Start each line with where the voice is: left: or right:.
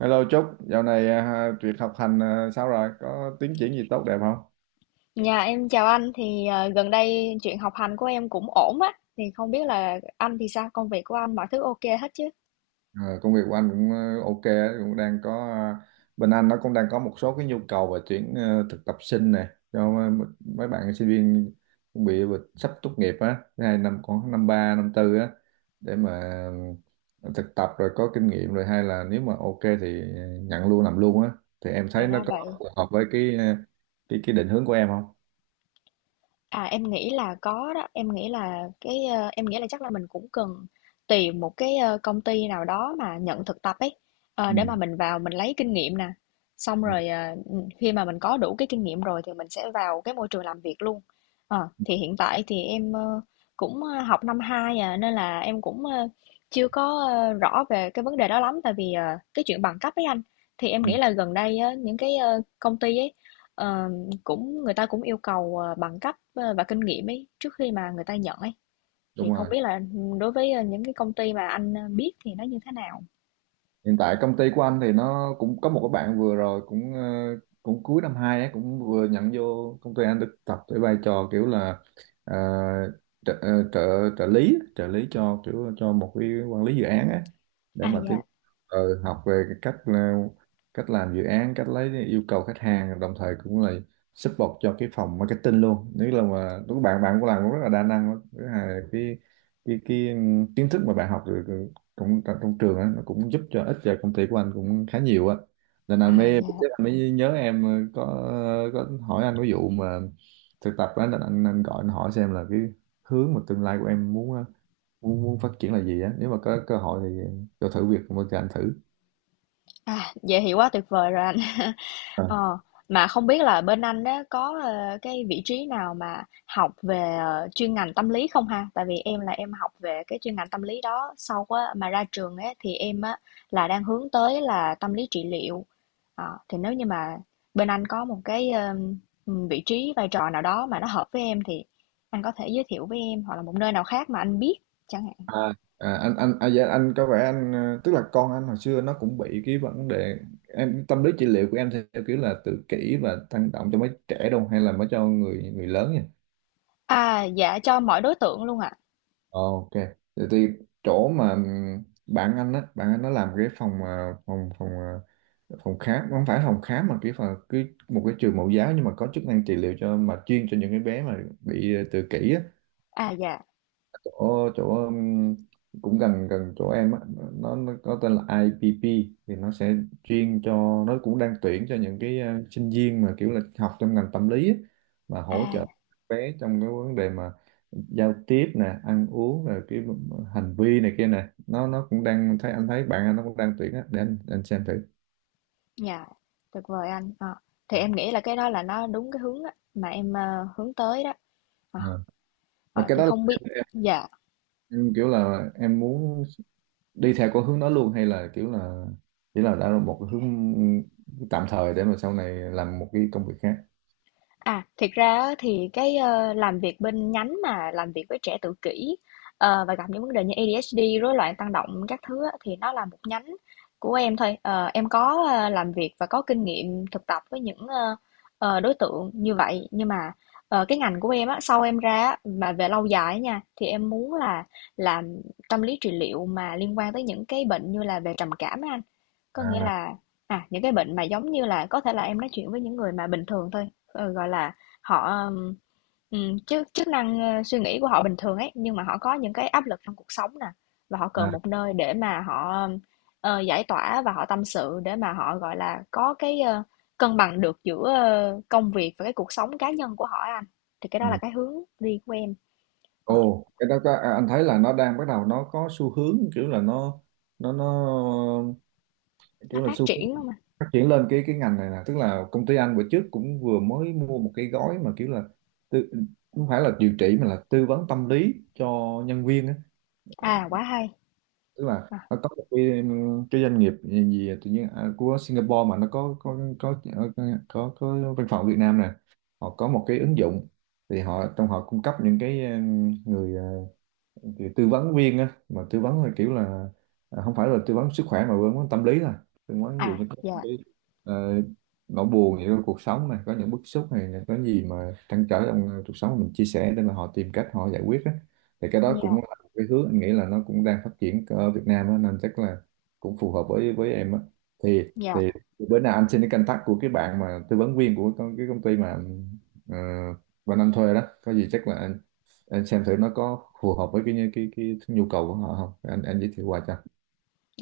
right: Hello Trúc, dạo này à, việc học hành à, sao rồi? Có tiến triển gì tốt đẹp không?
left: Nhà em chào anh thì gần đây chuyện học hành của em cũng ổn á thì không biết là anh thì sao, công việc của anh mọi thứ ok hết chứ?
right: Ờ, công việc của anh cũng ok, á, cũng đang có à, bên anh nó cũng đang có một số cái nhu cầu về tuyển thực tập sinh này cho mấy bạn sinh viên cũng bị sắp tốt nghiệp á, thứ hai năm khoảng năm ba năm tư á để mà thực tập rồi có kinh nghiệm rồi hay là nếu mà ok thì nhận luôn làm luôn á thì em
left: À
right: thấy nó
left: ra
right: có
left: vậy.
right: phù hợp với cái ờ, cái định hướng của em không?
left: À, em nghĩ là có đó, em nghĩ là cái, em nghĩ là chắc là mình cũng cần tìm một cái, công ty nào đó mà nhận thực tập ấy,
right: Ừ,
left: để mà mình vào mình lấy kinh nghiệm nè. Xong
right: ừ,
left: rồi, ờ, ừ, khi mà mình có đủ cái kinh nghiệm rồi thì mình sẽ vào cái môi trường làm việc luôn. Thì hiện tại thì em, cũng, học năm 2 à, nên là em cũng, chưa có, rõ về cái vấn đề đó lắm, tại vì, cái chuyện bằng cấp ấy anh. Thì em
right: ừ,
left: nghĩ là gần đây á, những cái, công ty ấy, ờ, cũng người ta cũng yêu cầu, bằng cấp, và kinh nghiệm ấy, trước khi mà người ta nhận ấy, thì
right: đúng
left: không
right: rồi.
left: biết là, đối với, những cái công ty mà anh, biết thì nó như thế nào?
right: Hiện tại công ty của anh thì nó cũng có một cái bạn vừa rồi cũng cuối năm hai ấy cũng vừa nhận vô công ty anh thực tập với vai trò kiểu là ờ, ờ, trợ trợ lý cho kiểu cho một cái quản lý dự án ấy để
left: À,
right: mà tiến
left: dạ.
right: học về cái cách làm dự án, cách lấy yêu cầu khách hàng, đồng thời cũng là support cho cái phòng marketing luôn. Nếu là mà đúng bạn bạn cũng làm cũng rất là đa năng lắm. Thứ hai là cái kiến thức mà bạn học được cũng trong trường á nó cũng giúp cho ích cho công ty của anh cũng khá nhiều á. Nên anh
left: À,
right: mới
left: dạ.
right: sếp anh mới nhớ em, có hỏi anh cái vụ mà thực tập á nên anh gọi anh hỏi xem là cái hướng mà tương lai của em muốn muốn phát triển là gì á, nếu mà có cơ hội thì cho thử việc một cho anh thử.
left: À, vậy thì quá tuyệt vời rồi anh.
right: à,
left: Ờ, mà không biết là bên anh đó có, cái vị trí nào mà học về, chuyên ngành tâm lý không ha? Tại vì em là em học về cái chuyên ngành tâm lý đó, sau á mà ra trường á thì em á là đang hướng tới là tâm lý trị liệu. Thì nếu như mà bên anh có một cái, vị trí, vai trò nào đó mà nó hợp với em thì anh có thể giới thiệu với em, hoặc là một nơi nào khác mà anh biết chẳng hạn.
right: à, anh dạ, anh có vẻ anh tức là con anh hồi xưa nó cũng bị cái vấn đề. Em tâm lý trị liệu của em theo kiểu là tự kỷ và tăng động cho mấy trẻ đâu hay là mới cho người người lớn nhỉ?
left: À, dạ, cho mọi đối tượng luôn ạ.
right: Ok. Thì chỗ mà bạn anh á, bạn anh nó làm cái phòng khám, không phải phòng khám mà cái một cái trường mẫu giáo nhưng mà có chức năng trị liệu cho mà chuyên cho những cái bé mà bị tự kỷ á.
left: À, dạ.
right: Chỗ chỗ cũng gần gần chỗ em á, nó có tên là IPP. Thì nó sẽ chuyên cho, nó cũng đang tuyển cho những cái sinh viên mà kiểu là học trong ngành tâm lý á, mà hỗ
left: À,
right: trợ bé trong cái vấn đề mà giao tiếp nè, ăn uống, rồi cái hành vi này kia nè. Nó cũng đang thấy, anh thấy bạn anh nó cũng đang tuyển á để anh xem thử.
left: dạ, tuyệt vời anh. Ờ, thì em nghĩ là cái đó là nó đúng cái hướng á mà em, hướng tới đó. Ờ,
right: Ờ. Và
left: ờ,
right: cái
left: thì
right: đó là
left: không biết,
right: em,
left: dạ.
right: em kiểu là em muốn đi theo con hướng đó luôn, hay là kiểu là chỉ là đã là một cái hướng tạm thời để mà sau này làm một cái công việc khác.
left: À, thiệt ra á thì cái, làm việc bên nhánh mà làm việc với trẻ tự kỷ, và gặp những vấn đề như ADHD, rối loạn tăng động các thứ á, thì nó là một nhánh của em thôi. Ờ, em có, làm việc và có kinh nghiệm thực tập với những, đối tượng như vậy, nhưng mà, cái ngành của em á, sau em ra á, mà về lâu dài á nha, thì em muốn là làm tâm lý trị liệu mà liên quan tới những cái bệnh như là về trầm cảm á anh. Có nghĩa
right: à
left: là, à, những cái bệnh mà giống như là có thể là em nói chuyện với những người mà bình thường thôi. Gọi là, họ, chức chức năng, suy nghĩ của họ bình thường ấy, nhưng mà họ có những cái áp lực trong cuộc sống nè, và họ cần
right: à
left: một nơi để mà họ, giải tỏa và họ tâm sự để mà họ, gọi là, có cái, cân bằng được giữa, công việc và cái cuộc sống cá nhân của họ á anh, thì cái đó
right: ừ.
left: là cái hướng đi của em, ờ,
right: Ồ cái đó có, anh thấy là nó đang bắt đầu nó có xu hướng kiểu là nó
left: nó
right: kiểu là
left: phát
right: xu hướng
left: triển không anh?
right: phát triển lên cái ngành này nè. Tức là công ty anh bữa trước cũng vừa mới mua một cái gói mà kiểu là tư, không phải là điều trị mà là tư vấn tâm lý cho nhân viên á.
left: À, quá hay.
right: Tức là
left: À,
right: nó có một cái doanh nghiệp gì tự nhiên của Singapore mà nó có văn phòng ở Việt Nam nè, họ có một cái ứng dụng thì họ, trong họ cung cấp những cái người thì tư vấn viên á, mà tư vấn là kiểu là không phải là tư vấn sức khỏe mà tư vấn tâm lý thôi. Tư vấn ví dụ
left: à,
right: như có những
left: yeah,
right: cái ờ, nỗi buồn gì trong cuộc sống này, có những bức xúc này, có gì mà trăn trở trong cuộc sống mình chia sẻ để mà họ tìm cách họ giải quyết á. Thì cái đó cũng
left: yeah,
right: là một cái hướng anh nghĩ là nó cũng đang phát triển ở Việt Nam á, nên chắc là cũng phù hợp với em á. thì
left: yeah.
right: thì bữa nào anh xin cái contact của cái bạn mà tư vấn viên của cái công ty mà anh thuê đó, có gì chắc là anh xem thử nó có phù hợp với cái nhu cầu của họ không, anh giới thiệu qua cho.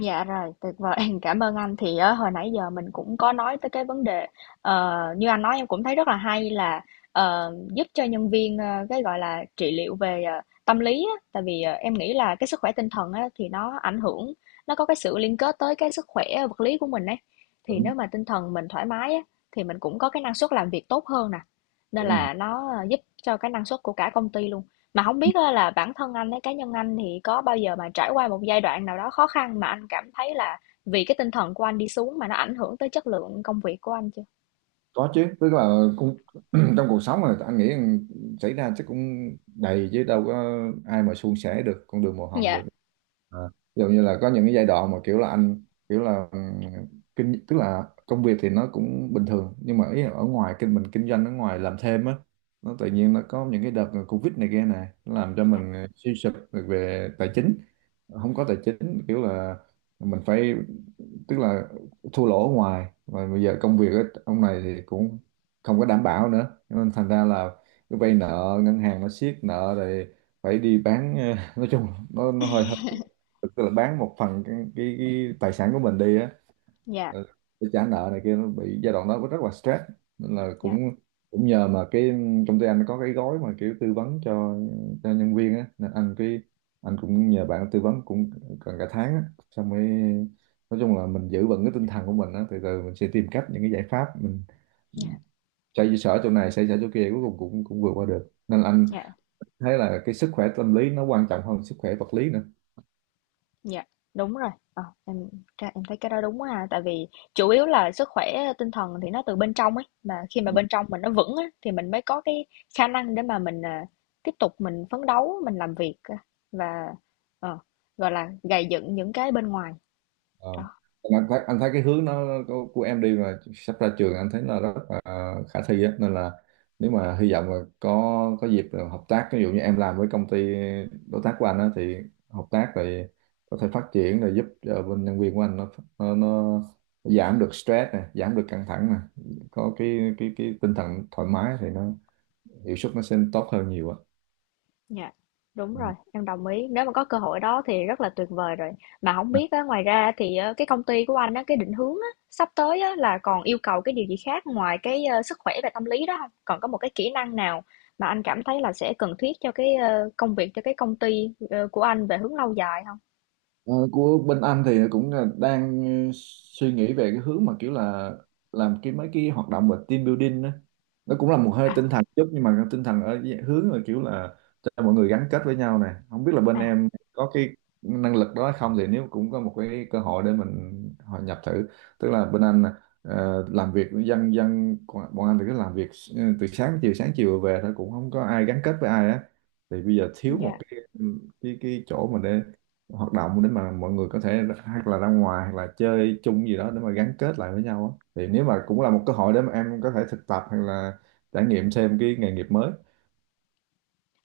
left: Dạ rồi, tuyệt vời. Cảm ơn anh. Thì á, hồi nãy giờ mình cũng có nói tới cái vấn đề, như anh nói em cũng thấy rất là hay là, giúp cho nhân viên, cái, gọi là, trị liệu về, tâm lý á. Tại vì, em nghĩ là cái sức khỏe tinh thần á, thì nó ảnh hưởng, nó có cái sự liên kết tới cái sức khỏe vật lý của mình ấy. Thì nếu
right: Đúng,
left: mà tinh thần mình thoải mái á, thì mình cũng có cái năng suất làm việc tốt hơn nè. Nên
right: đúng rồi.
left: là nó, giúp cho cái năng suất của cả công ty luôn. Mà không biết á là bản thân anh ấy, cá nhân anh thì có bao giờ mà trải qua một giai đoạn nào đó khó khăn mà anh cảm thấy là vì cái tinh thần của anh đi xuống mà nó ảnh hưởng tới chất lượng công việc của anh chưa?
right: Có chứ, tức là cũng trong cuộc sống mà anh nghĩ rằng xảy ra chắc cũng đầy chứ, đâu có ai mà suôn sẻ được con đường màu hồng
left: Dạ,
right: được. à, Ví dụ như là có những cái giai đoạn mà kiểu là anh kiểu là kinh tức là công việc thì nó cũng bình thường nhưng mà ý là ở ngoài, mình kinh doanh ở ngoài làm thêm á, nó tự nhiên nó có những cái đợt Covid này kia này nó làm cho
left: dạ,
right: mình suy sụp về tài chính, không có tài chính kiểu là mình phải, tức là thua lỗ ở ngoài và bây giờ công việc á, ông này thì cũng không có đảm bảo nữa. Cho nên thành ra là cứ vay nợ ngân hàng nó siết nợ rồi phải đi bán nói chung nó hơi hơi, tức là bán một phần cái tài sản của mình đi á,
left: dạ,
right: ờ, để trả nợ này kia. Nó bị giai đoạn đó có rất là stress, nên là cũng
left: dạ,
right: cũng nhờ mà cái công ty anh có cái gói mà kiểu tư vấn cho nhân viên á, nên anh cũng nhờ bạn tư vấn cũng gần cả tháng á, xong mới nói chung là mình giữ vững cái tinh thần của mình á, từ từ mình sẽ tìm cách những cái giải pháp mình
left: dạ,
right: xoay sở chỗ này, xoay sở chỗ kia, cuối cùng cũng cũng vượt qua được. Nên là anh
left: dạ,
right: thấy là cái sức khỏe tâm lý nó quan trọng hơn sức khỏe vật lý nữa.
left: dạ, đúng rồi. Ờ, em ra em thấy cái đó đúng ha, tại vì chủ yếu là sức khỏe tinh thần thì nó từ bên trong ấy, mà khi mà bên trong mình nó vững á thì mình mới có cái khả năng để mà mình, à, tiếp tục mình phấn đấu, mình làm việc, và, ờ, gọi là, gầy dựng những cái bên ngoài. Đó.
right: Ờ. Anh thấy cái hướng nó của em đi mà sắp ra trường, anh thấy là rất là khả thi á, nên là nếu mà hy vọng là có dịp là hợp tác, ví dụ như em làm với công ty đối tác của anh á thì hợp tác rồi có thể phát triển rồi giúp cho bên nhân viên của anh nó giảm được stress nè, giảm được căng thẳng nè, có cái tinh thần thoải mái thì nó hiệu suất nó sẽ tốt hơn nhiều á.
left: Dạ, đúng
right: Ừ.
left: rồi, em đồng ý. Nếu mà có cơ hội đó thì rất là tuyệt vời rồi. Mà không biết á, ngoài ra thì cái công ty của anh á, cái định hướng á, sắp tới á, là còn yêu cầu cái điều gì khác ngoài cái sức khỏe và tâm lý đó không? Còn có một cái kỹ năng nào mà anh cảm thấy là sẽ cần thiết cho cái công việc, cho cái công ty của anh về hướng lâu dài không?
right: Ờ, của bên anh thì cũng là đang ừ, suy nghĩ về cái hướng mà kiểu là làm cái mấy cái hoạt động về team building đó. Nó cũng là một hơi
left: À,
right: tinh thần chút nhưng mà tinh thần ở dạng hướng là kiểu là cho mọi người gắn kết với nhau này. Không biết là bên
left: à,
right: em có cái năng lực đó hay không thì nếu cũng có một cái cơ hội để mình hòa nhập thử. Tức là bên anh làm việc dân dân bọn bọn anh thì cứ làm việc từ sáng chiều về thôi cũng không có ai gắn kết với ai á. Thì bây giờ thiếu một
left: dạ.
right: cái chỗ mà để hoạt động để mà mọi người có thể hoặc là ra ngoài hoặc là chơi chung gì đó để mà gắn kết lại với nhau á thì nếu mà cũng là một cơ hội để mà em có thể thực tập hoặc là trải nghiệm thêm cái nghề nghiệp mới.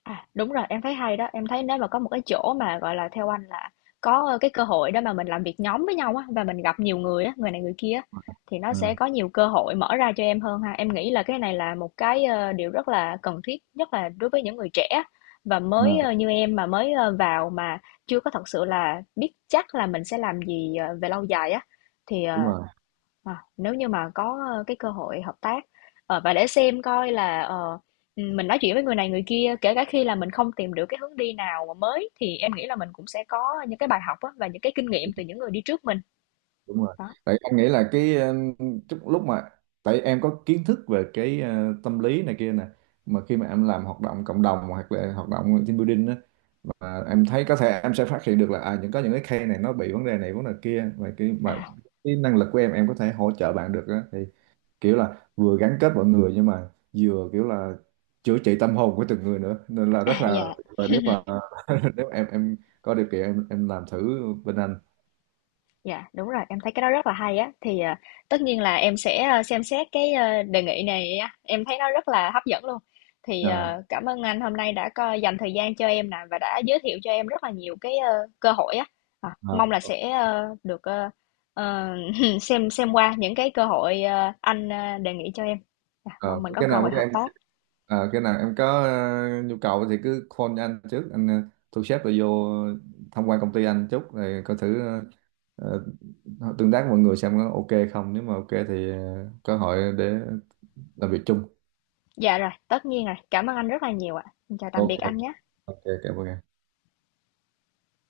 left: À, đúng rồi, em thấy hay đó. Em thấy nếu mà có một cái chỗ mà, gọi là, theo anh là có, cái cơ hội đó mà mình làm việc nhóm với nhau á, và mình gặp nhiều người á, người này người kia á, thì nó sẽ
right: Ừ,
left: có nhiều cơ hội mở ra cho em hơn ha. Em nghĩ là cái này là một cái, điều rất là cần thiết, nhất là đối với những người trẻ và mới,
right: ừ,
left: như em mà mới, vào mà chưa có thật sự là biết chắc là mình sẽ làm gì, về lâu dài á, thì,
right: đúng
left: ờ.
right: rồi,
left: À, nếu như mà có, cái cơ hội hợp tác, và để xem coi là, mình nói chuyện với người này người kia, kể cả khi là mình không tìm được cái hướng đi nào mà mới thì em nghĩ là mình cũng sẽ có những cái bài học á, và những cái kinh nghiệm từ những người đi trước mình.
right: đúng rồi,
left: Đó,
right: tại em nghĩ là cái chút lúc mà, tại em có kiến thức về cái tâm lý này kia nè mà khi mà em làm hoạt động cộng đồng hoặc là hoạt động team building á mà em thấy có thể em sẽ phát hiện được là à những có những cái case này nó bị vấn đề này vấn đề kia, và
left: à,
right: cái năng lực của em có thể hỗ trợ bạn được á thì kiểu là vừa gắn kết mọi người nhưng mà vừa kiểu là chữa trị tâm hồn của từng người nữa nên là rất
left: à,
right: là.
left: yeah.
right: Và nếu mà nếu em có điều kiện em làm thử bên anh.
left: Dạ, đúng rồi, em thấy cái đó rất là hay á. Thì, tất nhiên là em sẽ, xem xét cái, đề nghị này á, em thấy nó rất là hấp dẫn luôn. Thì,
right: À,
left: cảm ơn anh hôm nay đã có dành thời gian cho em nè và đã giới thiệu cho em rất là nhiều cái, cơ hội á.
right: à,
left: Mong là sẽ, được, ờ, xem qua những cái cơ hội, anh, đề nghị cho em. Dạ,
right: à,
left: mong mình có
right: cái
left: cơ
right: nào mà
left: hội
right: cái
left: hợp
right: em
left: tác.
right: à, cái nào em có nhu cầu thì cứ call cho anh trước, anh thu xếp rồi vô tham quan công ty anh chút rồi coi thử ờ, tương tác với mọi người xem có ok không, nếu mà ok thì có hội để làm việc chung.
left: Dạ rồi, tất nhiên rồi, cảm ơn anh rất là nhiều ạ. Chào tạm
right: Ok,
left: biệt anh nhé.
right: ok, cảm ơn em.